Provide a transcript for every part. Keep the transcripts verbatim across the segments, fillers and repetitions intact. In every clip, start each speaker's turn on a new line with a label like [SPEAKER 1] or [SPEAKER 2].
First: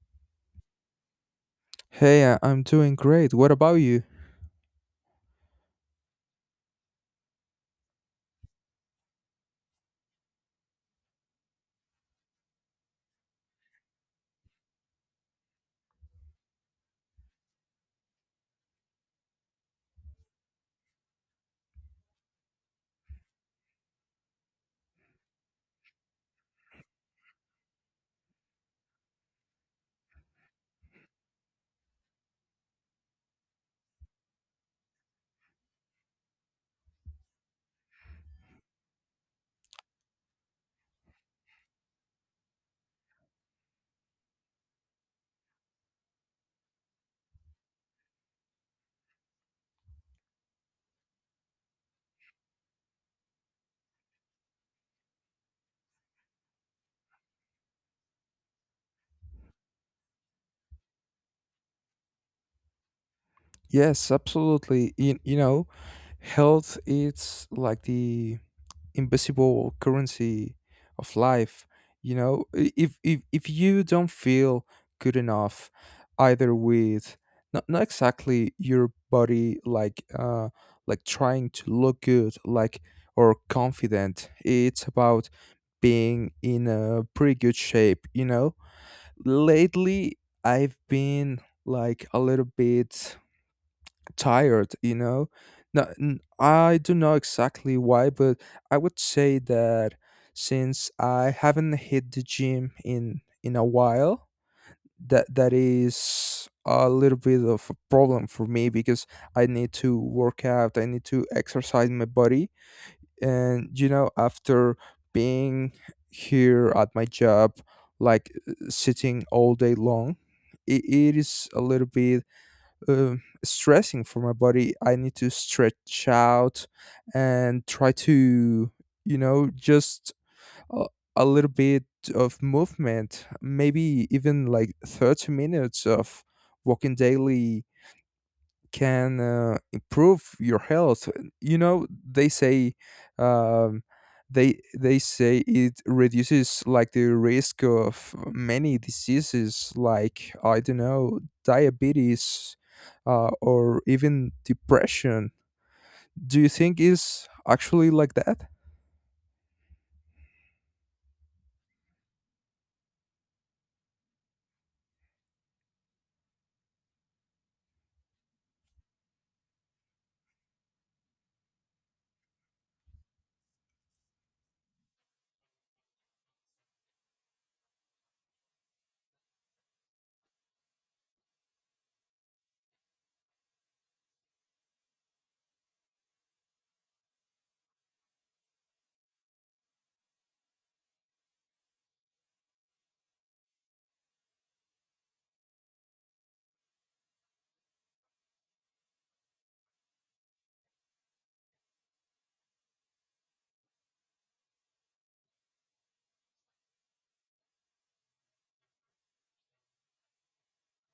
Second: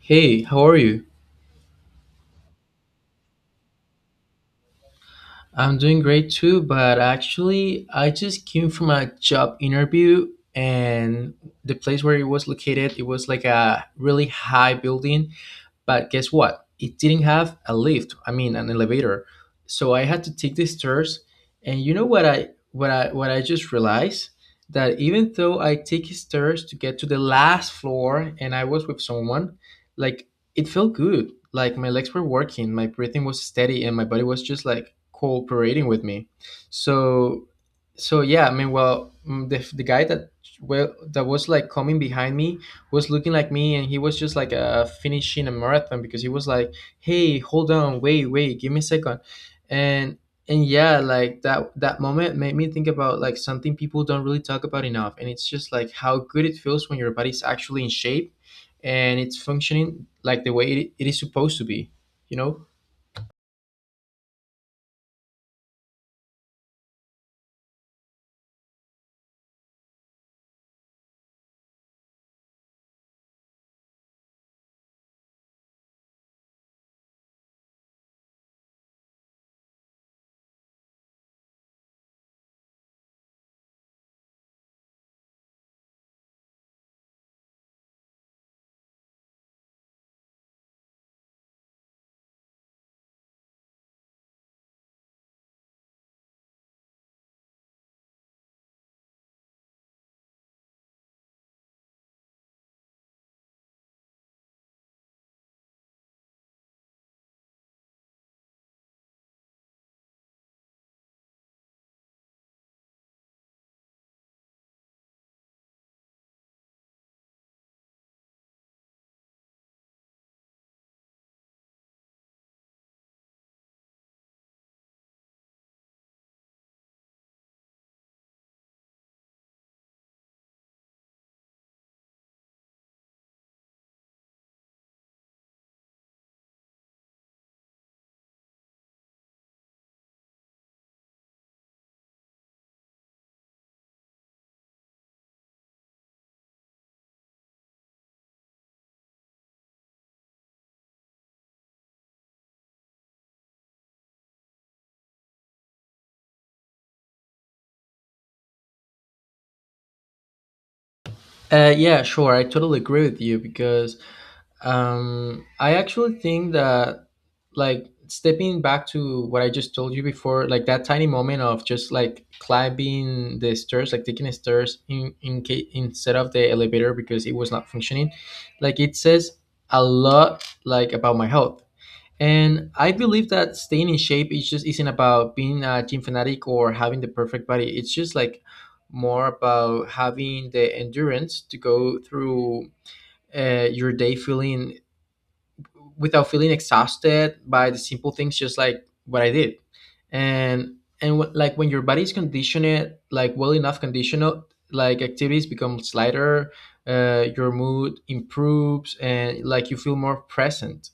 [SPEAKER 1] Hey, how are you?
[SPEAKER 2] Hey, I- I'm doing great. What about you?
[SPEAKER 1] I'm doing great too, but actually, I just came from a job interview and the place where it was located, it was like a really high building. But guess what? It didn't have a lift. I mean, an elevator. So I had to take the stairs. And you know what I what I what I just realized that even though I take stairs to get to the last floor and I was with someone, like it felt good. Like my legs were working, my breathing was steady, and my body was just like cooperating with me. So so yeah, I mean, well, mm, the, the guy that well that was like coming behind me was looking like me, and he was just like uh, finishing a marathon, because he was like, "Hey, hold on, wait wait, give me a second," and and yeah, like that that moment made me think about like something people don't really talk about enough, and it's just like how good it feels when your body's actually in shape and it's functioning like the way it, it is supposed to be you know
[SPEAKER 2] Yes, absolutely. You, you know, health it's like the invisible currency of life. You know, I- if if if you don't feel good enough, either with not not exactly your body, like uh, like trying to look good, like or confident. It's about being in a pretty good shape. You know, lately I've been like a little bit tired, you know. No, n- I don't know exactly why, but I would say that since I haven't hit the gym in in a while, that that is a little bit of a problem for me because I need to work out, I need to exercise my body, and you know after being here at my job like uh, sitting all day long it, it is a little bit um, stressing for my body. I need to stretch out and try to you know just a, a little bit of movement, maybe even like thirty minutes of walking daily can uh, improve your health. You know, they say um, they they say it reduces like the risk of many diseases, like I don't know, diabetes, uh, or even depression. Do you think is actually like that?
[SPEAKER 1] uh, yeah, sure, I totally agree with you because Um, I actually think that, like, stepping back to what I just told you before, like that tiny moment of just like climbing the stairs, like taking the stairs in in case instead of the elevator because it was not functioning, like it says a lot, like about my health. And I believe that staying in shape is just isn't about being a gym fanatic or having the perfect body. It's just like more about having the endurance to go through uh, your day feeling, without feeling exhausted by the simple things, just like what I did. And and wh- like when your body is conditioned, like well enough conditional, like activities become lighter, uh, your mood improves, and like you feel more present,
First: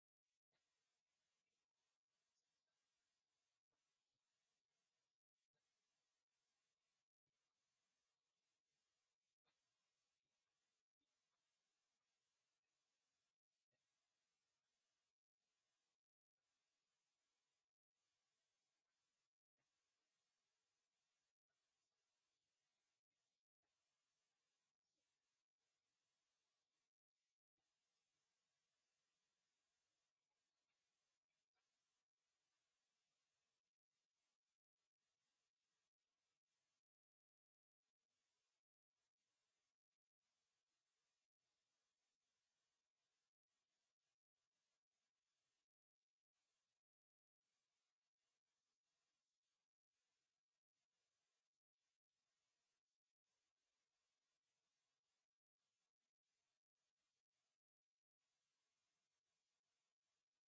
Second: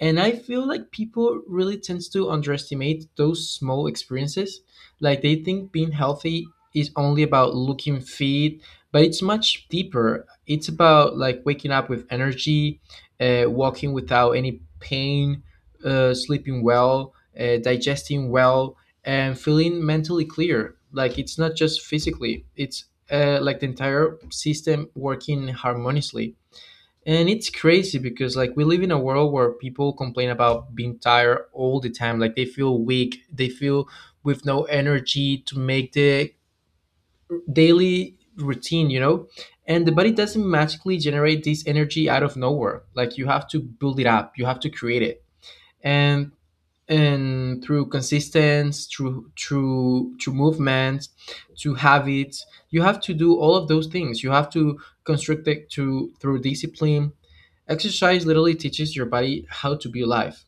[SPEAKER 1] and I feel like people really tends to underestimate those small experiences. Like they think being healthy is only about looking fit, but it's much deeper. It's about like waking up with energy, uh, walking without any pain, uh, sleeping well, uh, digesting well, and feeling mentally clear. Like it's not just physically, it's uh, like the entire system working harmoniously. And it's crazy, because like we live in a world where people complain about being tired all the time. Like they feel weak, they feel with no energy to make the daily routine, you know? And the body doesn't magically generate this energy out of nowhere. Like you have to build it up, you have to create it. And and through consistency, through through through movement, through habits, you have to do all of those things, you have to construct it to through discipline. Exercise literally teaches your body how to be alive,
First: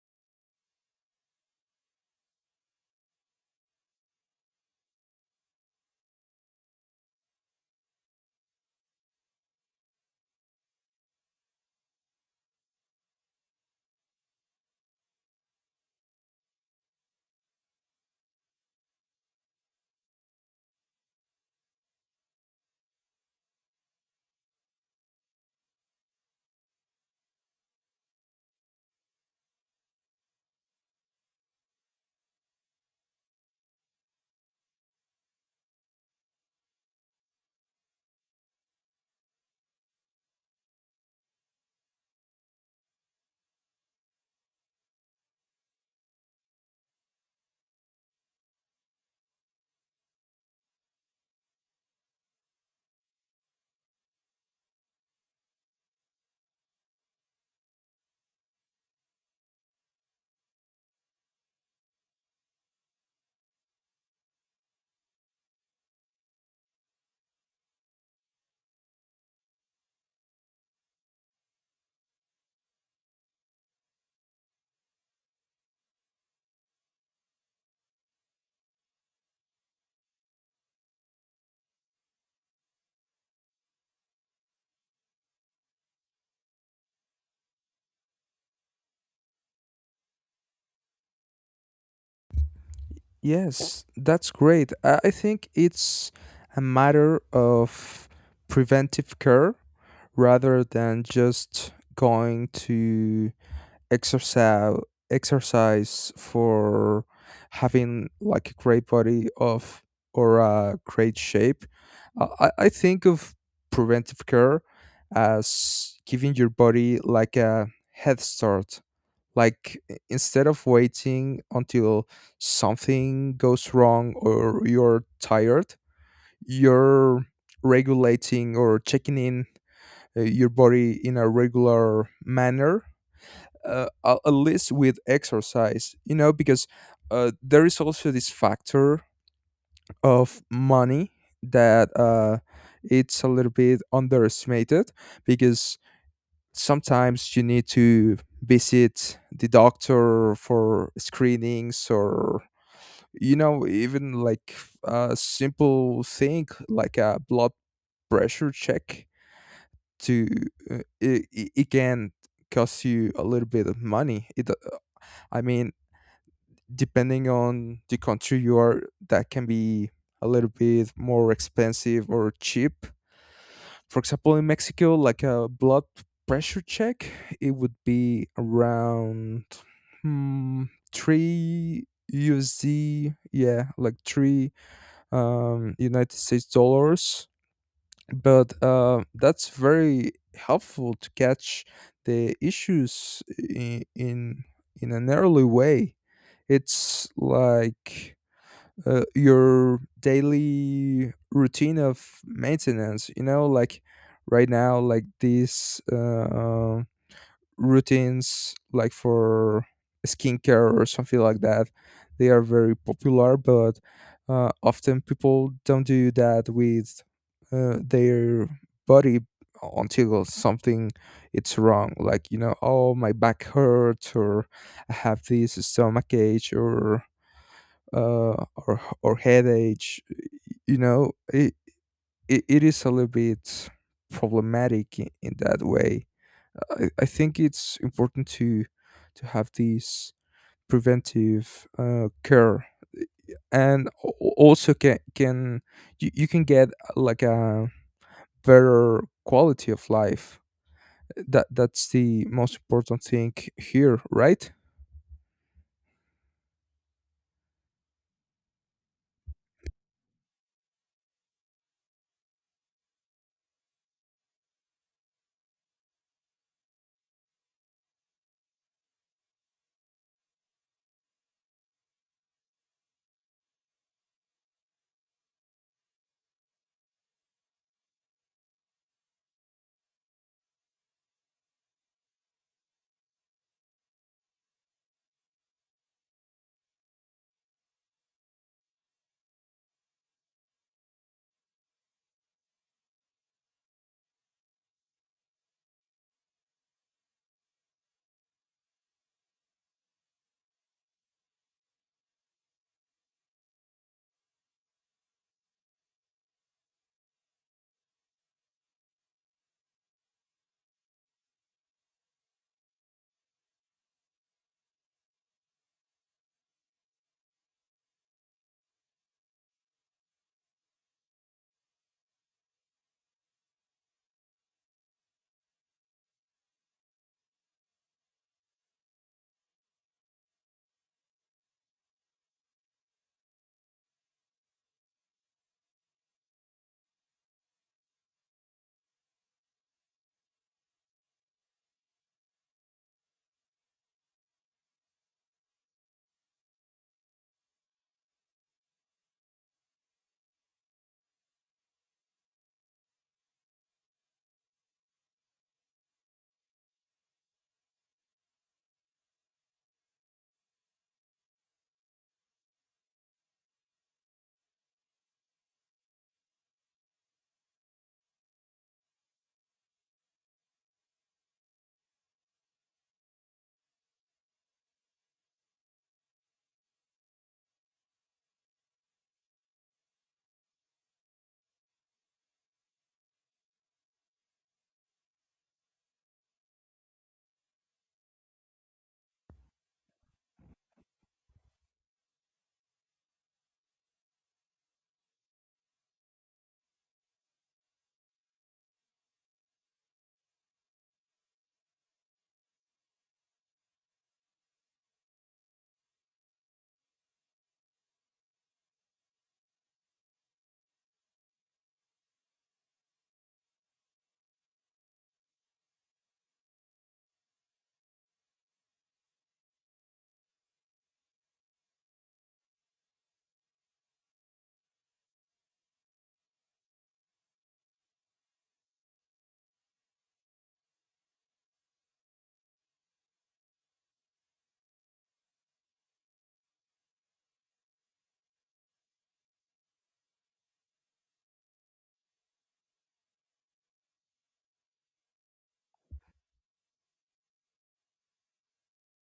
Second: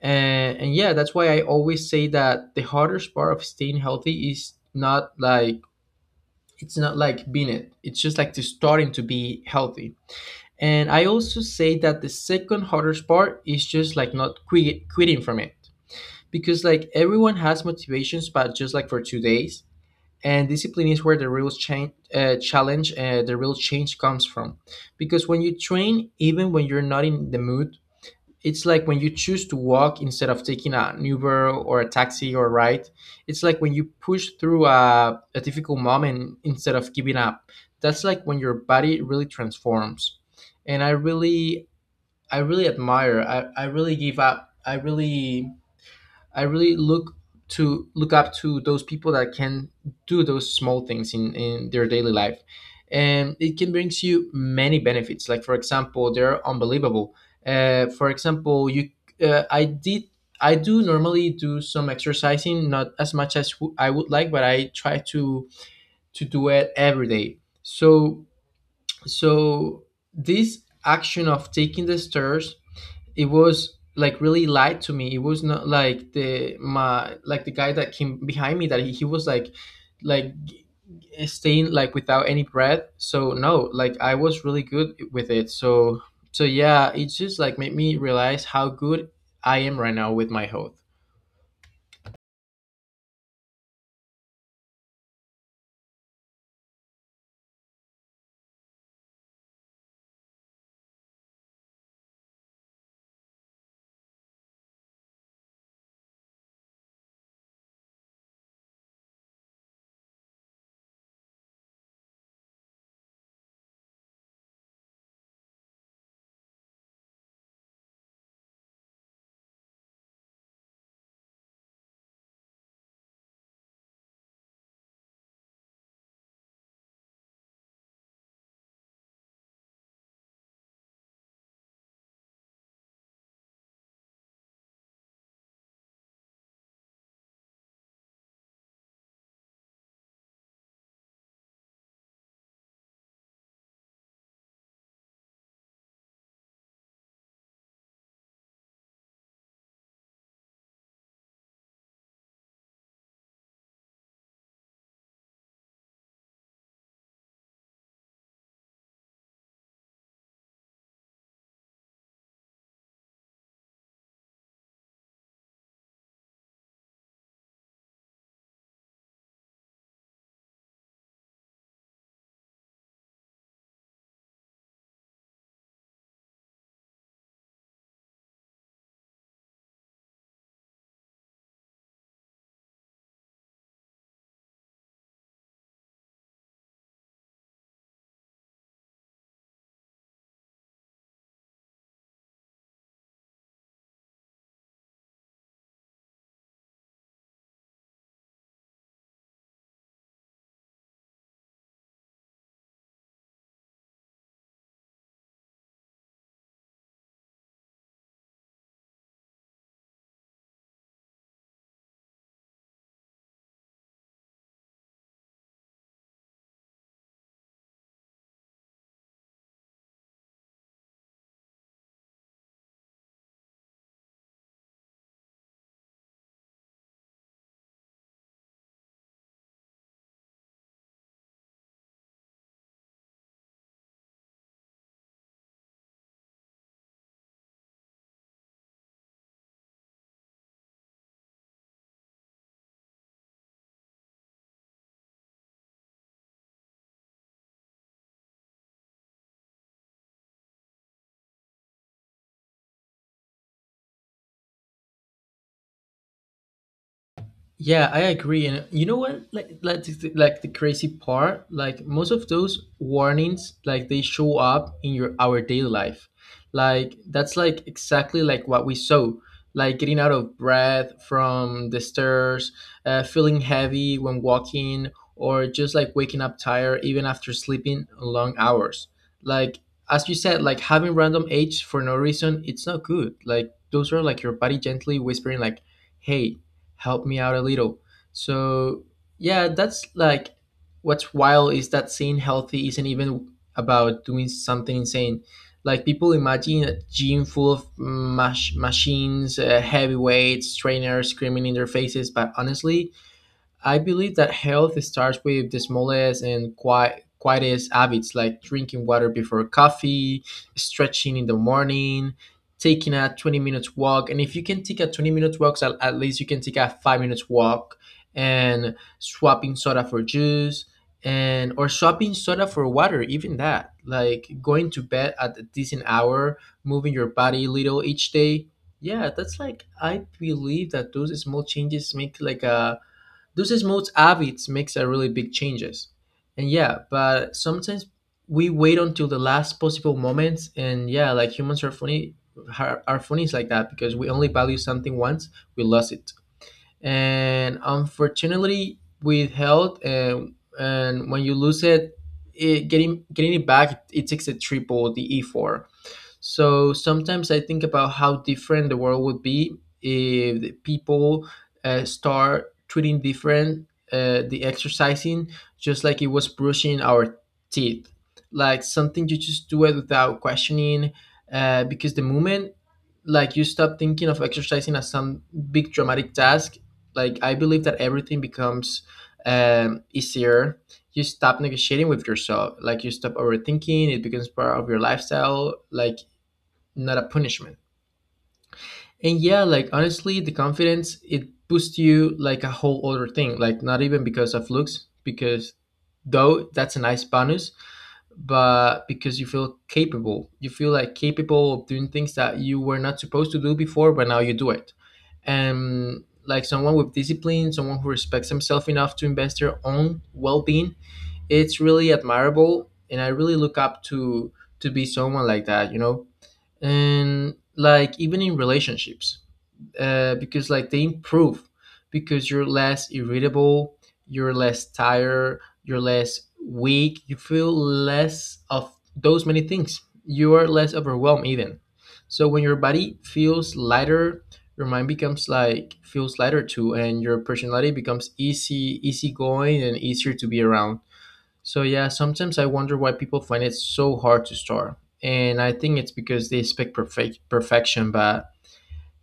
[SPEAKER 1] and, and yeah, that's why I always say that the hardest part of staying healthy is not like, it's not like being, it it's just like to starting to be healthy. And I also say that the second hardest part is just like not quit, quitting from it, because like everyone has motivations, but just like for two days. And discipline is where the real change uh, challenge uh, the real change comes from. Because when you train, even when you're not in the mood, it's like when you choose to walk instead of taking an Uber or a taxi or a ride. It's like when you push through a, a difficult moment instead of giving up, that's like when your body really transforms. And i really i really admire i, I really give up i really I really look to look up to those people that can do those small things in, in their daily life. And it can brings you many benefits. Like for example, they're unbelievable. Uh, for example, you uh, I did I do normally do some exercising, not as much as w- I would like, but I try to to do it every day. So so this action of taking the stairs, it was like really lied to me. It was not like the my like the guy that came behind me, that he, he was like like g- g- staying like without any breath. So no, like I was really good with it. So so yeah, it just like made me realize how good I am right now with my health.
[SPEAKER 2] Yes, that's great. I I think it's a matter of preventive care rather than just going to exercise exercise for having like a great body of or a great shape. Uh, I, I think of preventive care as giving your body like a head start. Like i- instead of waiting until something goes wrong or you're tired, you're regulating or checking in uh, your body in a regular manner, uh, a- at least with exercise, you know, because uh, there is also this factor of money that uh, it's a little bit underestimated because sometimes you need to visit the doctor for screenings, or you know even like a simple thing like a blood pressure check to uh, it, it it can cost you a little bit of money. it do- I mean, depending on the country you are, that can be a little bit more expensive or cheap. For example, in Mexico, like a blood pressure check, it would be around hmm, three u s d usd. Yeah, like three um united states dollars, but uh, that's very helpful to catch the issues in in, in an early way. It's like uh, your daily routine of maintenance. You know like right now, like this uh, routines like for skincare or something like that, they are very popular, but uh, often people don't do that with uh, their body until something it's wrong. Like, you know, oh, my back hurts, or I have this stomach ache, or uh or, or headache. you know it, it, it is a little bit problematic in, in that way. I, I think it's important to to have this preventive uh, care, and al- also can can you, you can get uh, like a better quality of life. That that's the most important thing here, right?
[SPEAKER 1] Yeah, I agree. And you know what? Like, like, the- like the crazy part, like most of those warnings, like they show up in your our daily life. Like that's like exactly like what we saw. Like getting out of breath from the stairs, uh, feeling heavy when walking, or just like waking up tired even after sleeping long hours. Like as you said, like having random aches for no reason, it's not good. Like those are like your body gently whispering, like, "Hey, help me out a little." So yeah, that's like what's wild is that saying healthy isn't even about doing something insane. Like people imagine a gym full of mach- machines, uh, heavy weights, trainers screaming in their faces, but honestly, I believe that health starts with the smallest and quiet, quietest habits, like drinking water before coffee, stretching in the morning, taking a twenty minutes walk. And if you can take a twenty minutes walk, at, at least you can take a five minutes walk, and swapping soda for juice, and or swapping soda for water, even that. Like going to bed at a decent hour, moving your body a little each day. Yeah, that's like I believe that those small changes make like a those small habits makes a really big changes. And yeah, but sometimes we wait until the last possible moments. And yeah, like humans are funny, are, are funny is like that, because we only value something once we lost it. And unfortunately with health, and and when you lose it, it getting getting it back, it takes a triple the effort. So sometimes I think about how different the world would be if the people uh, start treating different uh, the exercising, just like it was brushing our teeth, like something you just do it without questioning, uh, because the moment, like, you stop thinking of exercising as some big dramatic task, like I believe that everything becomes um, easier. You stop negotiating with yourself, like you stop overthinking, it becomes part of your lifestyle, like not a punishment. And yeah, like honestly, the confidence it boosts you like a whole other thing. Like not even because of looks, because though that's a nice bonus, but because you feel capable. You feel like capable of doing things that you were not supposed to do before, but now you do it. And like someone with discipline, someone who respects himself enough to invest their own well being, it's really admirable, and I really look up to to be someone like that you know And like even in relationships, uh, because like they improve, because you're less irritable, you're less tired, you're less weak, you feel less of those many things, you are less overwhelmed even. So when your body feels lighter, your mind becomes like feels lighter too, and your personality becomes easy easygoing and easier to be around. So yeah, sometimes I wonder why people find it so hard to start. And I think it's because they expect perfect perfection, but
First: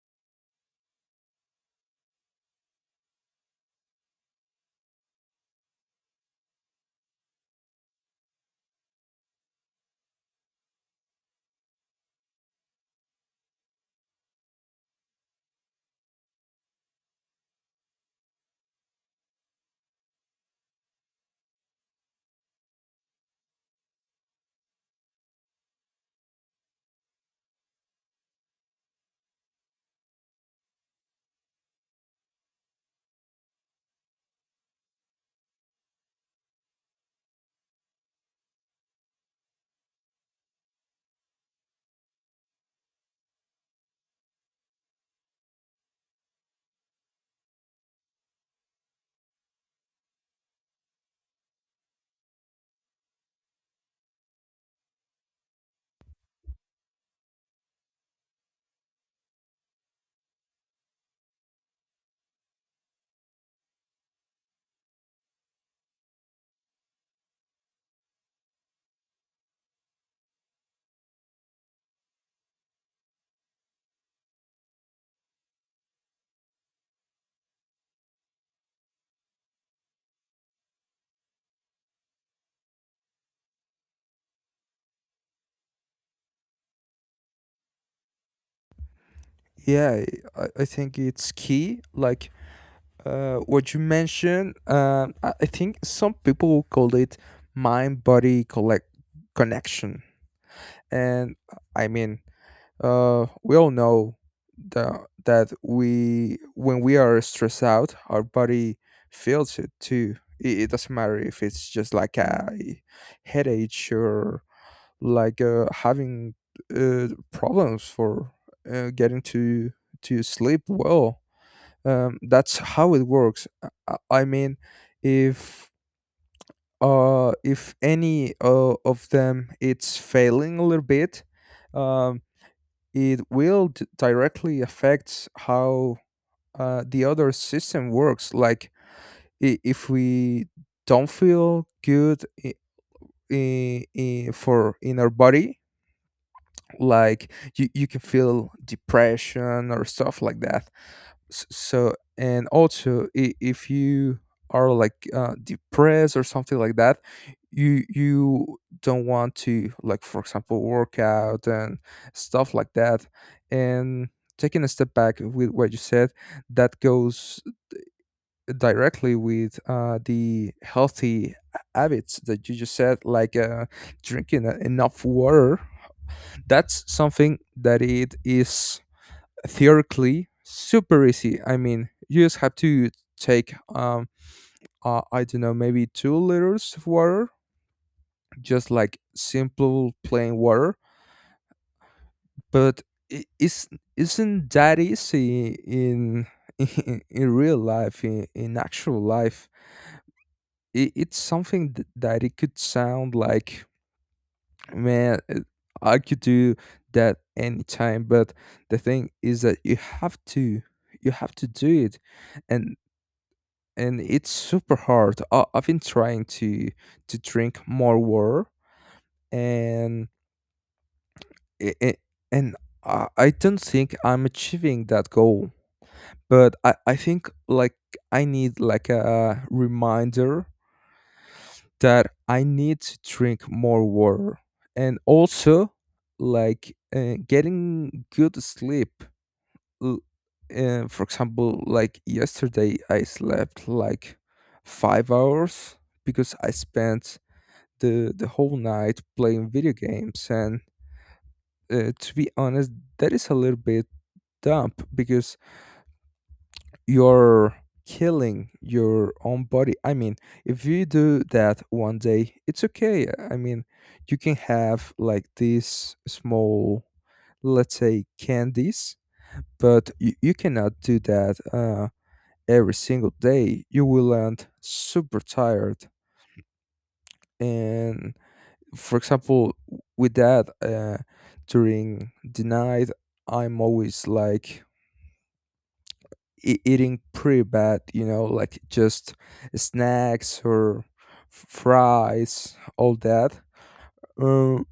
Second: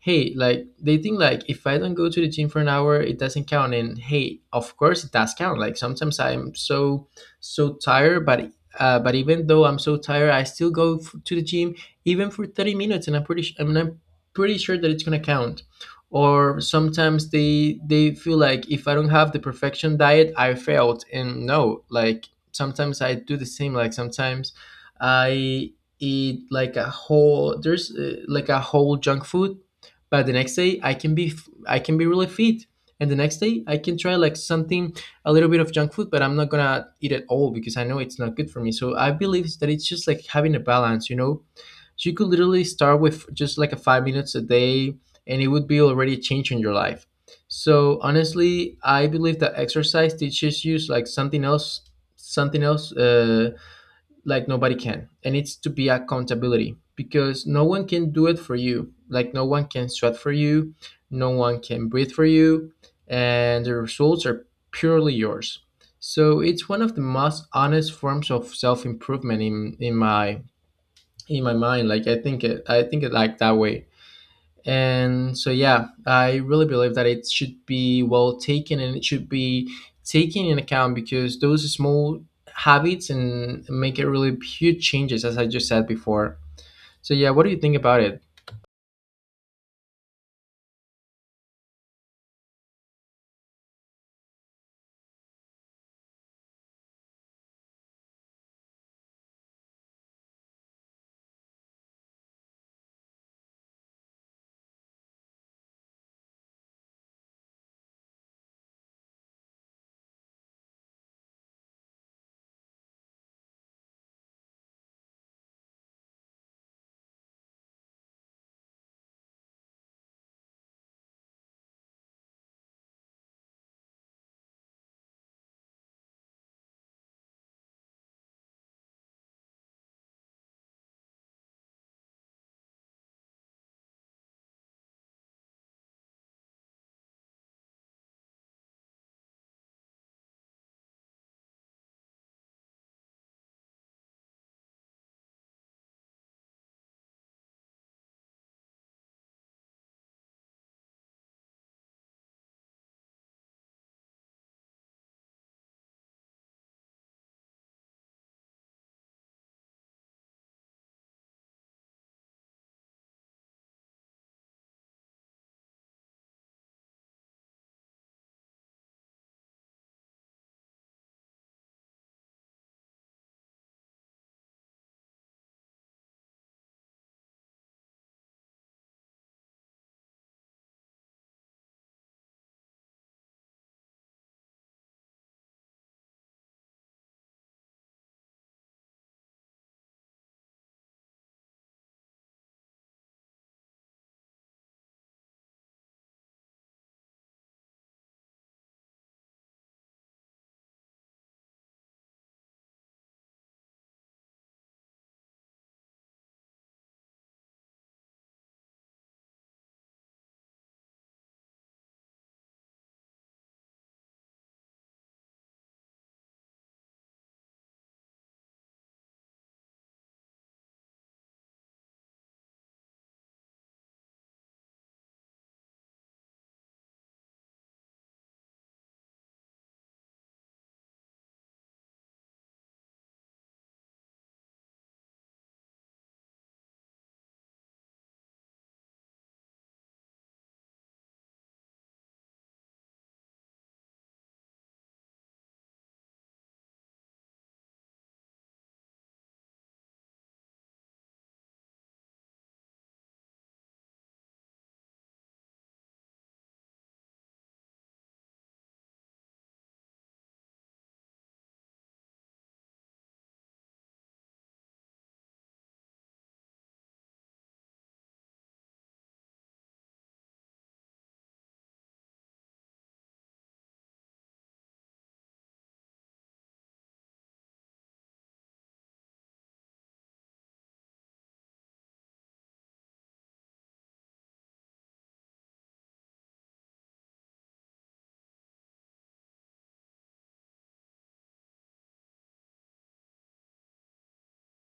[SPEAKER 1] hey, like they think like if I don't go to the gym for an hour it doesn't count. And hey, of course it does count. Like sometimes I'm so so tired, but uh, but even though I'm so tired I still go f- to the gym even for thirty minutes, and I'm pretty sh- I mean, i'm pretty sure that it's going to count. Or sometimes they they feel like if I don't have the perfection diet I failed, and no, like sometimes I do the same. Like sometimes I eat like a whole there's uh, like a whole junk food, but the next day I can be, I can be really fit. And the next day I can try like something, a little bit of junk food, but I'm not gonna eat it all because I know it's not good for me, so I believe that it's just like having a balance you know You could literally start with just like a five minutes a day, and it would be already a change in your life. So honestly I believe that exercise teaches you like something else something else uh, like nobody can, and it's to be accountability, because no one can do it for you, like no one can sweat for you, no one can breathe for you, and the results are purely yours. So it's one of the most honest forms of self-improvement in, in my in my mind, like I think it i think it like that way. And so, yeah, I really believe that it should be well taken and it should be taken in account, because those small habits and make it really huge changes, as I just said before. So, yeah, what do you think about it?
[SPEAKER 2] Yeah, i, I think it's key like uh, what you mentioned. Um, I, I think some people call it mind body collect connection. And I mean, uh, we all know that that we when we are stressed out, our body feels it too. It, it doesn't matter if it's just like a headache or like uh, having uh, problems for uh, getting to to sleep well. Um, that's how it works. I, I I mean, if uh, if any uh, of them it's failing a little bit, um, it will d- directly affect how uh, the other system works. Like i- if we don't feel good I- I- I- for in our body, like you, you can feel depression or stuff like that. S- so and also i- if you are like uh, depressed or something like that, you you don't want to, like, for example, work out and stuff like that. And taking a step back with what you said, that goes directly with uh, the healthy habits that you just said, like uh, drinking uh, enough water. That's something that it is theoretically super easy. I mean, you just have to take um uh, I don't know, maybe two liters of water, just like simple plain water. But it is isn't that easy in in, in real life, in, in actual life. It, it's something th- that it could sound like, man, it- I could do that anytime, but the thing is that you have to you have to do it. And and it's super hard. I, i've been trying to to drink more water, and it, it, and I, I don't think I'm achieving that goal. But i i think like I need like a reminder that I need to drink more water. And also like uh, getting good sleep. L- Uh, for example, like yesterday, I slept like five hours because I spent the the whole night playing video games. And uh, to be honest, that is a little bit dumb because you're killing your own body. I mean, if you do that one day, it's okay. I mean, you can have like these small, let's say, candies, but you, you cannot do that uh, every single day. You will end super tired. And for example, w- with that, uh, during the night, I'm always like e- eating pretty bad, you know, like just snacks or f- fries, all that. Um,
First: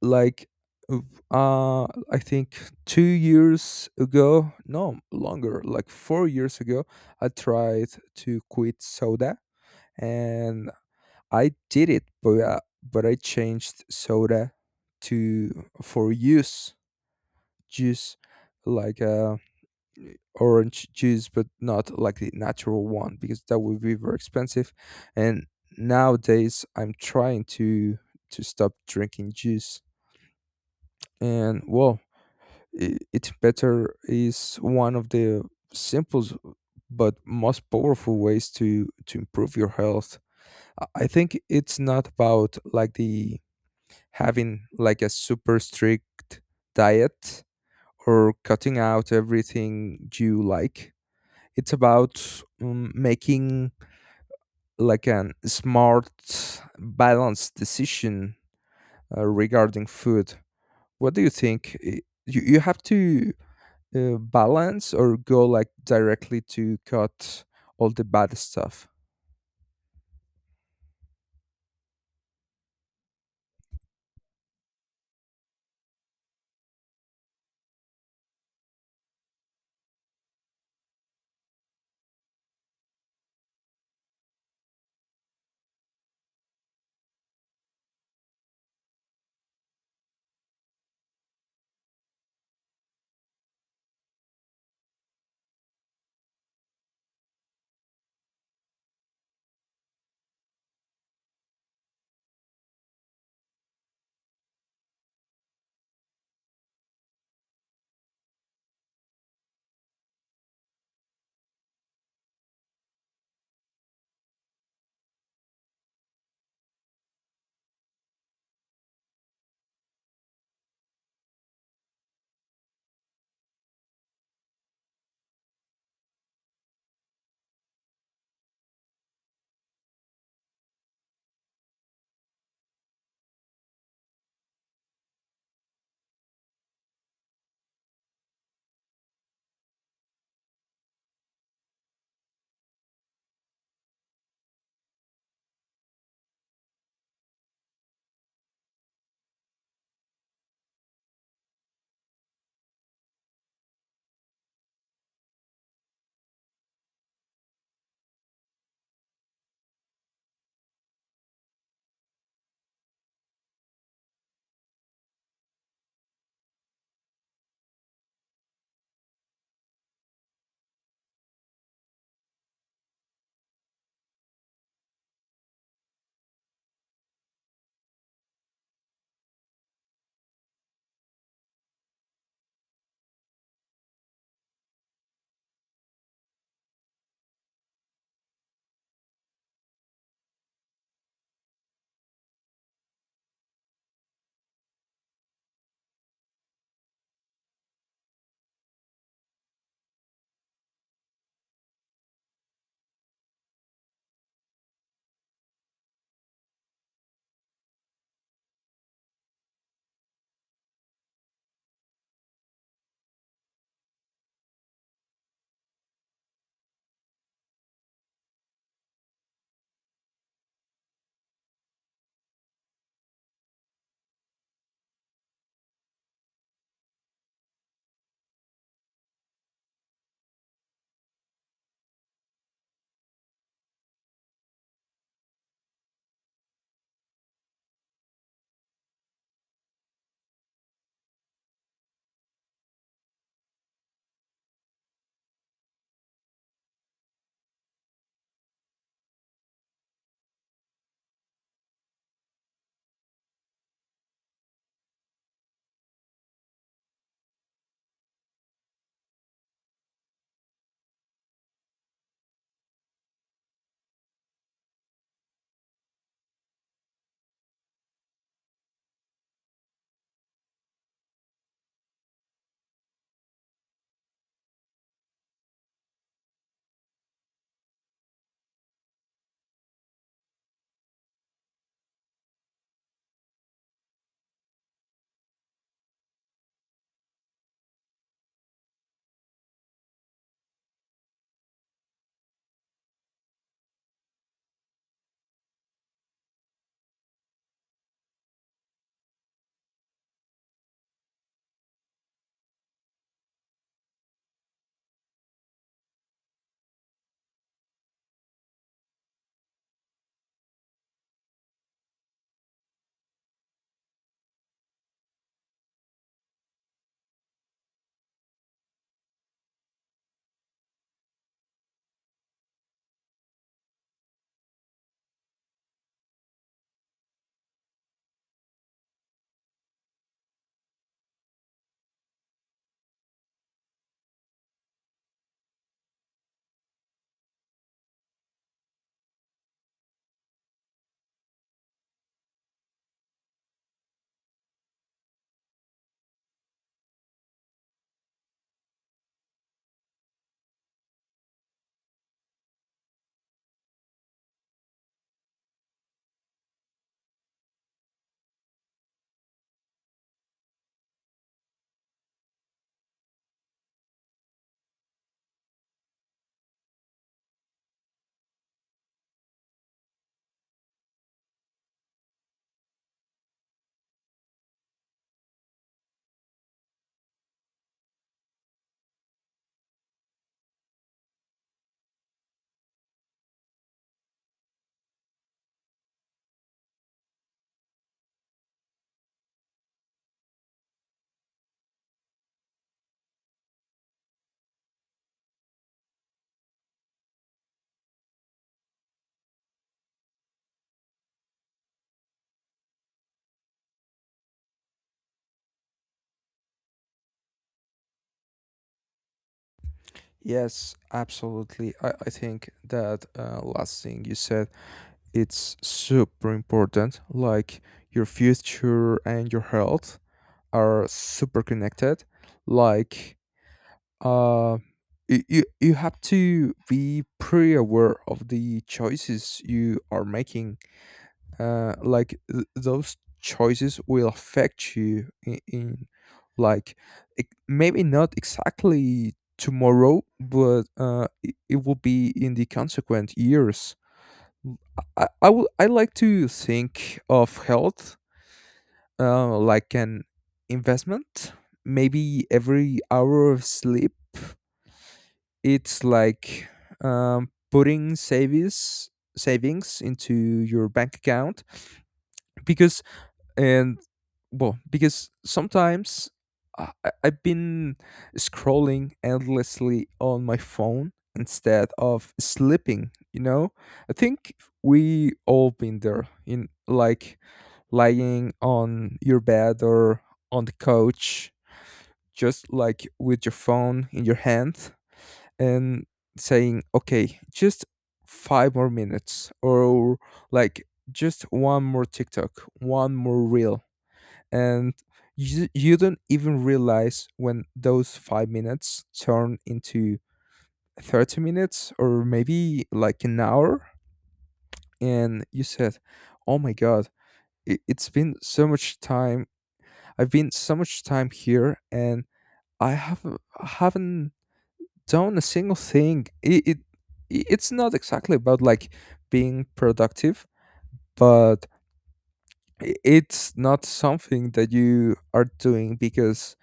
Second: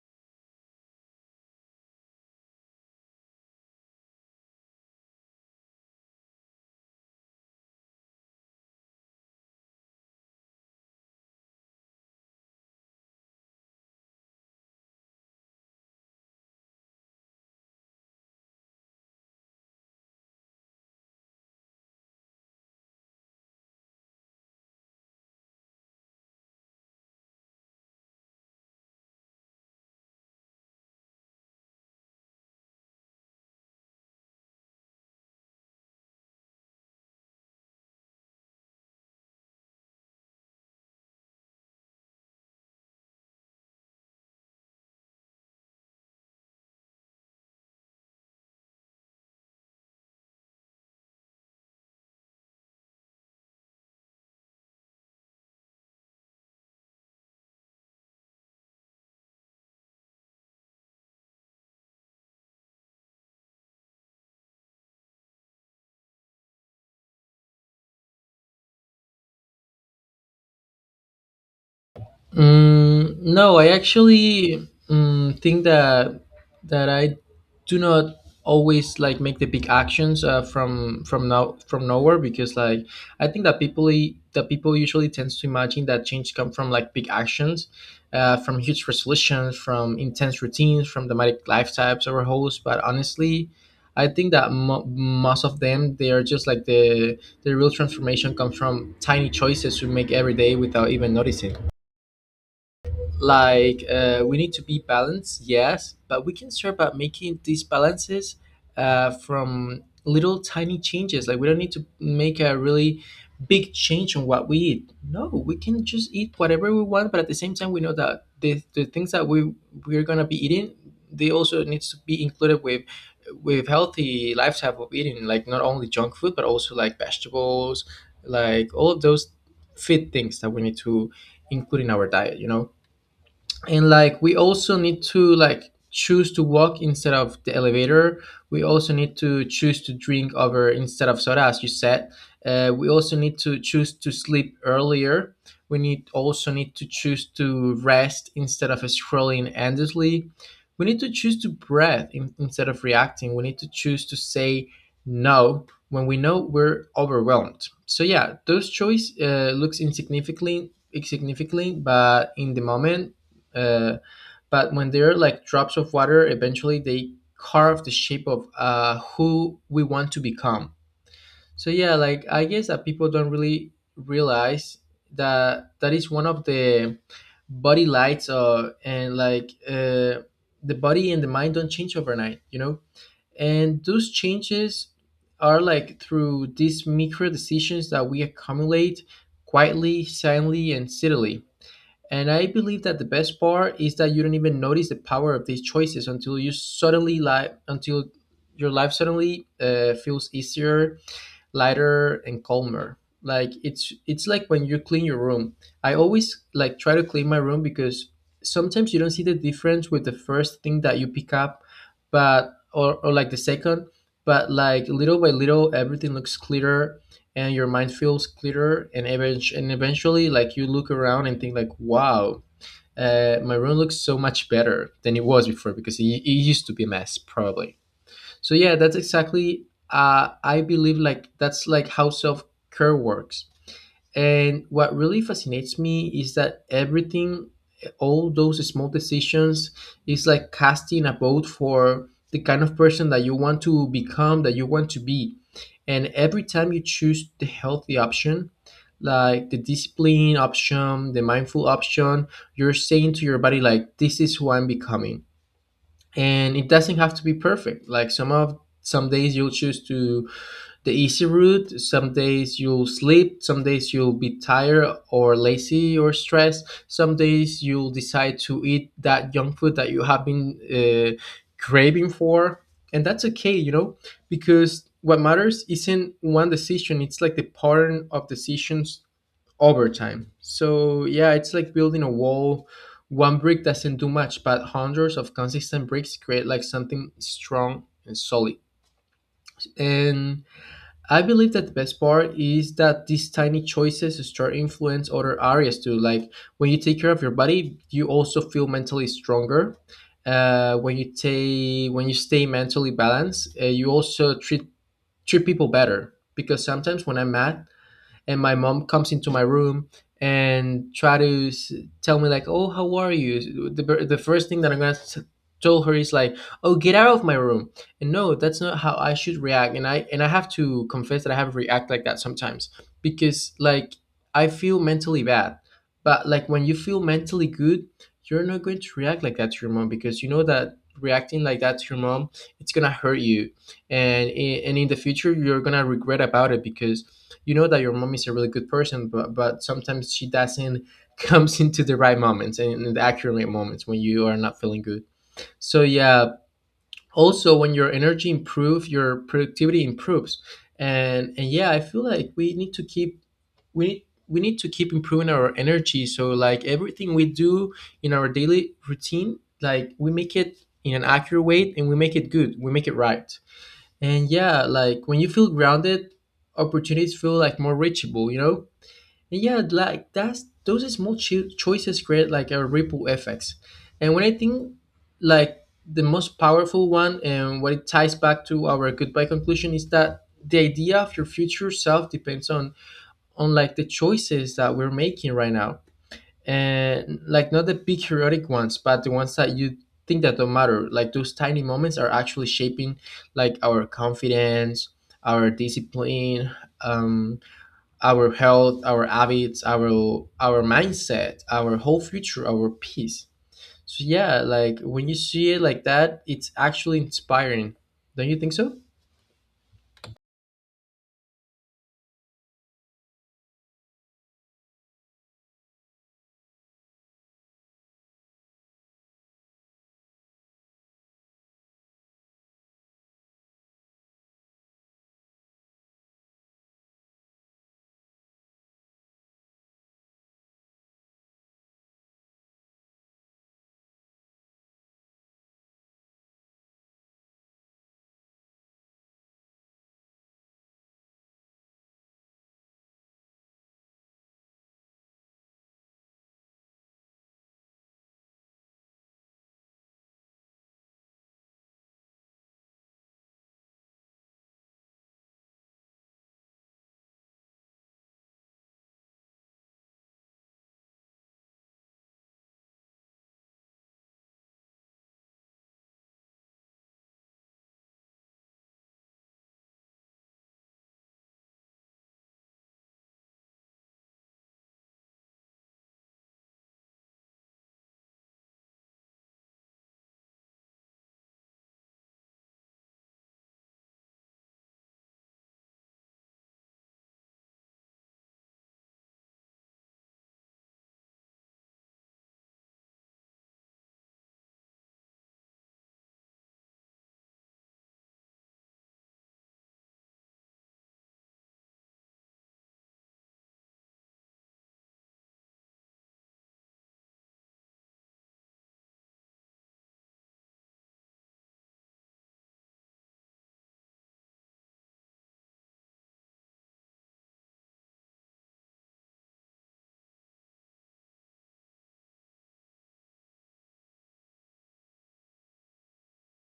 [SPEAKER 2] like, uh, uh, I think two years ago, no, longer, like four years ago, I tried to quit soda, and I did it, but, uh, but I changed soda to for use juice, like uh orange juice, but not like the natural one because that would be very expensive. And nowadays, I'm trying to to stop drinking juice. And well, i- it's better is one of the simplest but most powerful ways to to improve your health. I I think it's not about like the having like a super strict diet or cutting out everything you like. It's about um, making like an smart balanced decision uh, regarding food. What do you think? I- you, you have to uh, balance or go like directly to cut all the bad stuff?
[SPEAKER 1] Mm, no, I actually mm, think that that I do not always like make the big actions uh, from from now from nowhere, because like I think that people i- that people usually tends to imagine that change come from like big actions, uh, from huge resolutions, from intense routines, from dramatic lifestyles or hosts. But honestly, I think that mo- most of them, they are just like the the real transformation comes from tiny choices we make every day without even noticing. Like uh, we need to be balanced, yes, but we can start by making these balances uh, from little tiny changes. Like we don't need to make a really big change on what we eat. No, we can just eat whatever we want, but at the same time we know that the, the things that we we're gonna be eating, they also needs to be included with with healthy lifestyle of eating, like not only junk food but also like vegetables, like all of those fit things that we need to include in our diet, you know. And like we also need to like choose to walk instead of the elevator. We also need to choose to drink over instead of soda, as you said. Uh, we also need to choose to sleep earlier. We need also need to choose to rest instead of scrolling endlessly. We need to choose to breathe in, instead of reacting. We need to choose to say no when we know we're overwhelmed. So yeah, those choice uh, looks insignificantly insignificantly, but in the moment, uh, but when they are like drops of water, eventually they carve the shape of uh, who we want to become. So yeah, like I guess that people don't really realize that that is one of the body lights, uh, and like uh, the body and the mind don't change overnight, you know? And those changes are like through these micro decisions that we accumulate quietly, silently, and subtly. And I believe that the best part is that you don't even notice the power of these choices until you suddenly like until your life suddenly uh, feels easier, lighter and calmer. Like it's it's like when you clean your room. I always like try to clean my room because sometimes you don't see the difference with the first thing that you pick up, but or, or like the second, but like little by little everything looks clearer and your mind feels clearer, and eventu- and eventually like you look around and think like, wow, uh, my room looks so much better than it was before, because it, it used to be a mess probably. So yeah, that's exactly. Uh, I believe like that's like how self care works. And what really fascinates me is that everything, all those small decisions, is like casting a vote for the kind of person that you want to become, that you want to be. And every time you choose the healthy option, like the discipline option, the mindful option, you're saying to your body like, "This is who I'm becoming." And it doesn't have to be perfect. Like some of some days you'll choose to the easy route, some days you'll sleep, some days you'll be tired or lazy or stressed, some days you'll decide to eat that junk food that you have been uh, craving for, and that's okay, you know. Because what matters isn't one decision, it's like the pattern of decisions over time. So yeah, it's like building a wall. One brick doesn't do much, but hundreds of consistent bricks create like something strong and solid. And I believe that the best part is that these tiny choices start influence other areas too. Like when you take care of your body, you also feel mentally stronger. Uh, when you take when you stay mentally balanced, uh, you also treat treat people better. Because sometimes when I'm mad, and my mom comes into my room and try to s- tell me like, oh, how are you, the, bir- the first thing that I'm gonna s- tell her is like, oh, get out of my room. And no, that's not how I should react, and i and i have to confess that I have react like that sometimes, because like I feel mentally bad. But like when you feel mentally good, you're not going to react like that to your mom, because you know that reacting like that to your mom, it's gonna hurt you. And i- and in the future you're gonna regret about it, because you know that your mom is a really good person, but but sometimes she doesn't comes into the right moments and in the accurate moments when you are not feeling good. So yeah, also when your energy improves, your productivity improves. And and yeah, I feel like we need to keep we need we need to keep improving our energy, so like everything we do in our daily routine, like we make it in an accurate way, and we make it good, we make it right. And yeah, like when you feel grounded, opportunities feel like more reachable, you know? And yeah, like that's those small cho- choices create like a ripple effects. And when I think like the most powerful one and what it ties back to our goodbye conclusion is that the idea of your future self depends on on like the choices that we're making right now. And like not the big heroic ones, but the ones that you think that don't matter, like those tiny moments are actually shaping like our confidence, our discipline, um, our health, our habits, our our mindset, our whole future, our peace. So yeah, like when you see it like that, it's actually inspiring, don't you think so?
[SPEAKER 2] Yes, absolutely. I, I think that uh, last thing you said, it's super important. Like your future and your health are super connected. Like uh you, you you have to be pretty aware of the choices you are making. Uh like th- those choices will affect you in, in like it, maybe not exactly tomorrow, but uh it, it will be in the consequent years. Mm, I, I would I like to think of health uh, like an investment. Maybe every hour of sleep it's like um, putting savings savings into your bank account. Because and well, because sometimes I, I- I've been scrolling endlessly on my phone instead of sleeping. You know, I think we all been there in, like, lying on your bed or on the couch, just like with your phone in your hand and saying, okay, just five more minutes, or like just one more TikTok, one more reel. And you, you don't even realize when those five minutes turn into thirty minutes or maybe like an hour. And you said, oh my God, it, it's been so much time. I've been so much time here, and I have, haven't done a single thing. It, it i- it's not exactly about like being productive, but i- it's not something that you are doing because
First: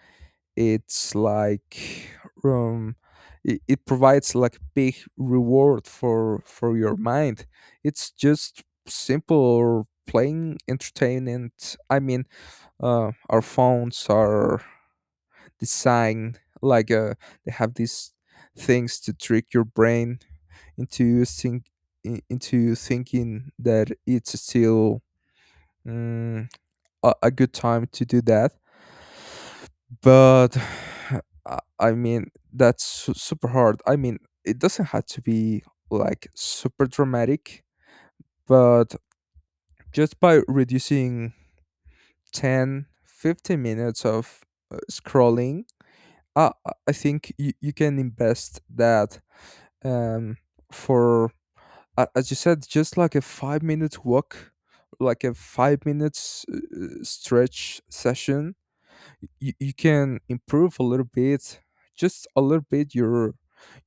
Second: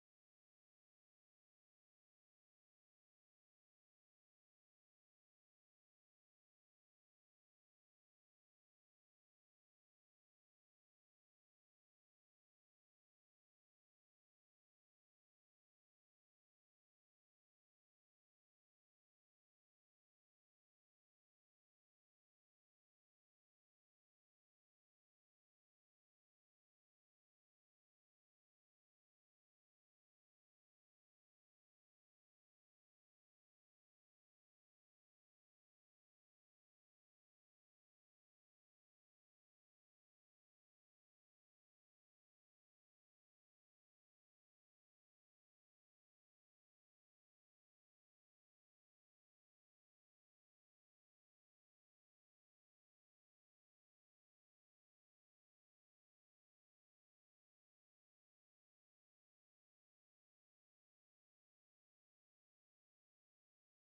[SPEAKER 2] it's like um it, it provides like big reward for for your mind. It's just simple playing entertainment. I mean, uh, our phones are designed like uh, they have these things to trick your brain into think i- into thinking that it's still mm, a, a good time to do that. But I I mean, that's su- super hard. I mean, it doesn't have to be like super dramatic, but just by reducing ten, fifteen minutes of uh, scrolling, uh, I I think you, you can invest that um, for a- as you said, just like a five minute walk, like a five minutes uh, stretch session. You, you can improve a little bit, just a little bit your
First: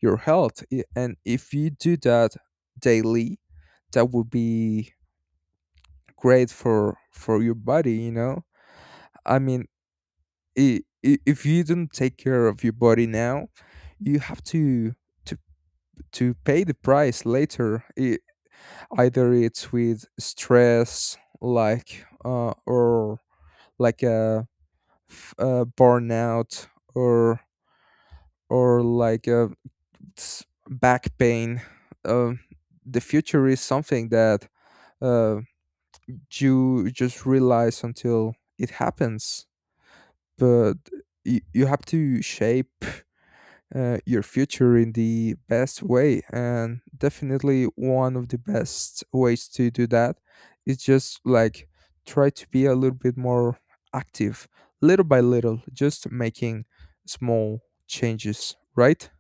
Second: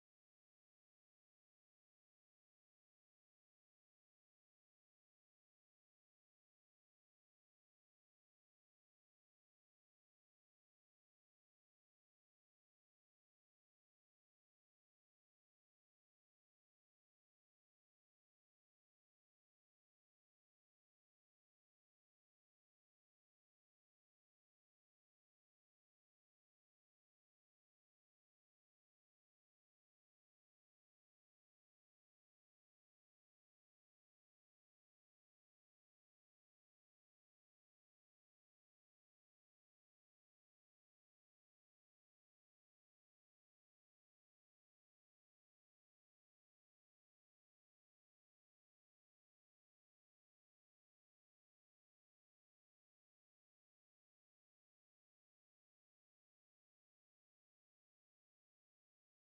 [SPEAKER 2] your health. I- And if you do that daily, that would be great for for your body. You know, I mean, i- i- if you don't take care of your body now, you have to to to pay the price later. I Either it's with stress like uh, or like a, f- a burnout, or or like a s- back pain. um, the future is something that uh, you just realize until it happens, but you, you have to shape uh, your future in the best way. And definitely one of the best ways to do that is just like try to be a little bit more active, little by little, just making small changes, right?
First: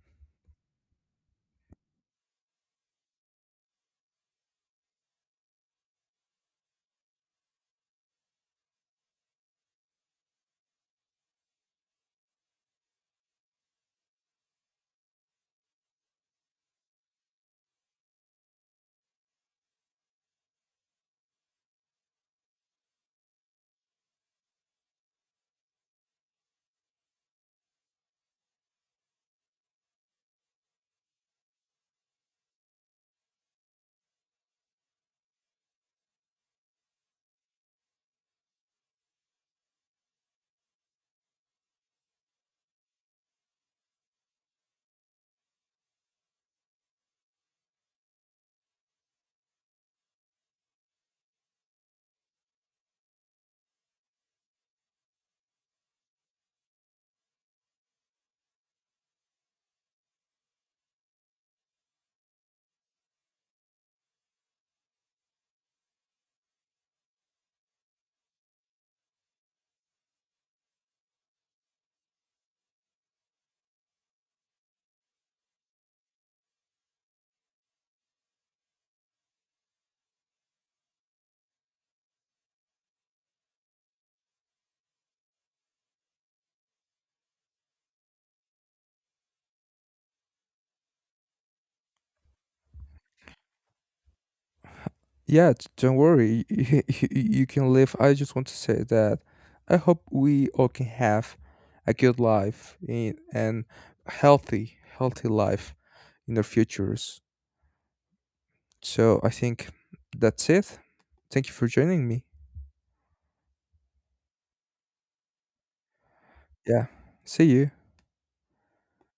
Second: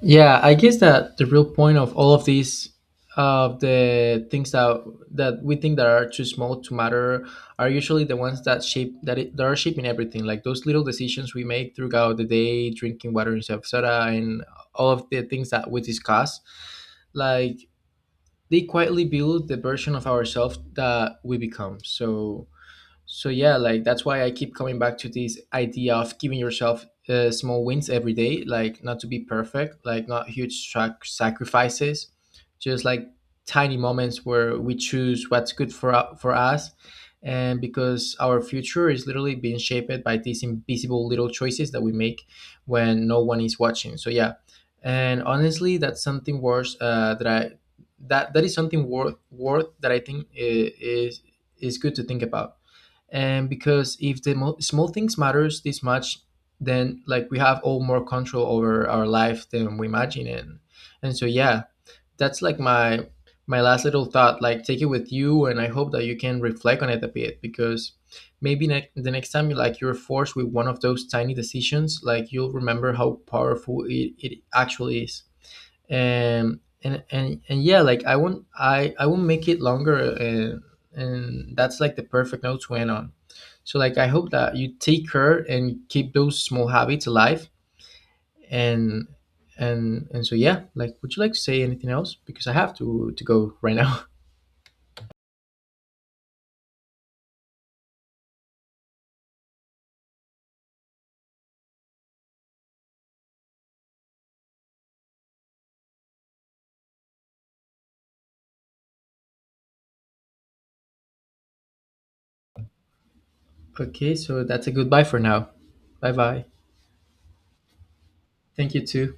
[SPEAKER 1] Yeah, I guess that the real point of all of these, of the things that that we think that are too small to matter, are usually the ones that shape that, it, that are shaping everything. Like those little decisions we make throughout the day, drinking water instead of soda, and all of the things that we discuss, like they quietly build the version of ourselves that we become. So so yeah, like that's why I keep coming back to this idea of giving yourself uh, small wins every day, like not to be perfect, like not huge sac- sacrifices, just like tiny moments where we choose what's good for u- for us, and because our future is literally being shaped by these invisible little choices that we make when no one is watching. So yeah, and honestly, that's something worse uh, that I that that is something worth worth that I think i- is is good to think about. And because if the mo- small things matters this much, then like we have all more control over our life than we imagine. And and so yeah, that's like my my last little thought. Like take it with you, and I hope that you can reflect on it a bit, because maybe ne- the next time you like you're forced with one of those tiny decisions, like you'll remember how powerful it, it actually is. And and and, and yeah, like i won't i I won't make it longer, and and that's like the perfect note to end on. So like I hope that you take care and keep those small habits alive. And and and so yeah, like would you like to say anything else? Because I have to to go right now.
[SPEAKER 2] Yeah, d- don't worry. you you can live. I just want to say that I hope we all can have a good life in, and healthy healthy life in their futures. So I think that's it. Thank you for joining me.
[SPEAKER 1] Okay, so that's a goodbye for now. Bye bye.
[SPEAKER 2] Yeah. See you.
[SPEAKER 1] Thank you too.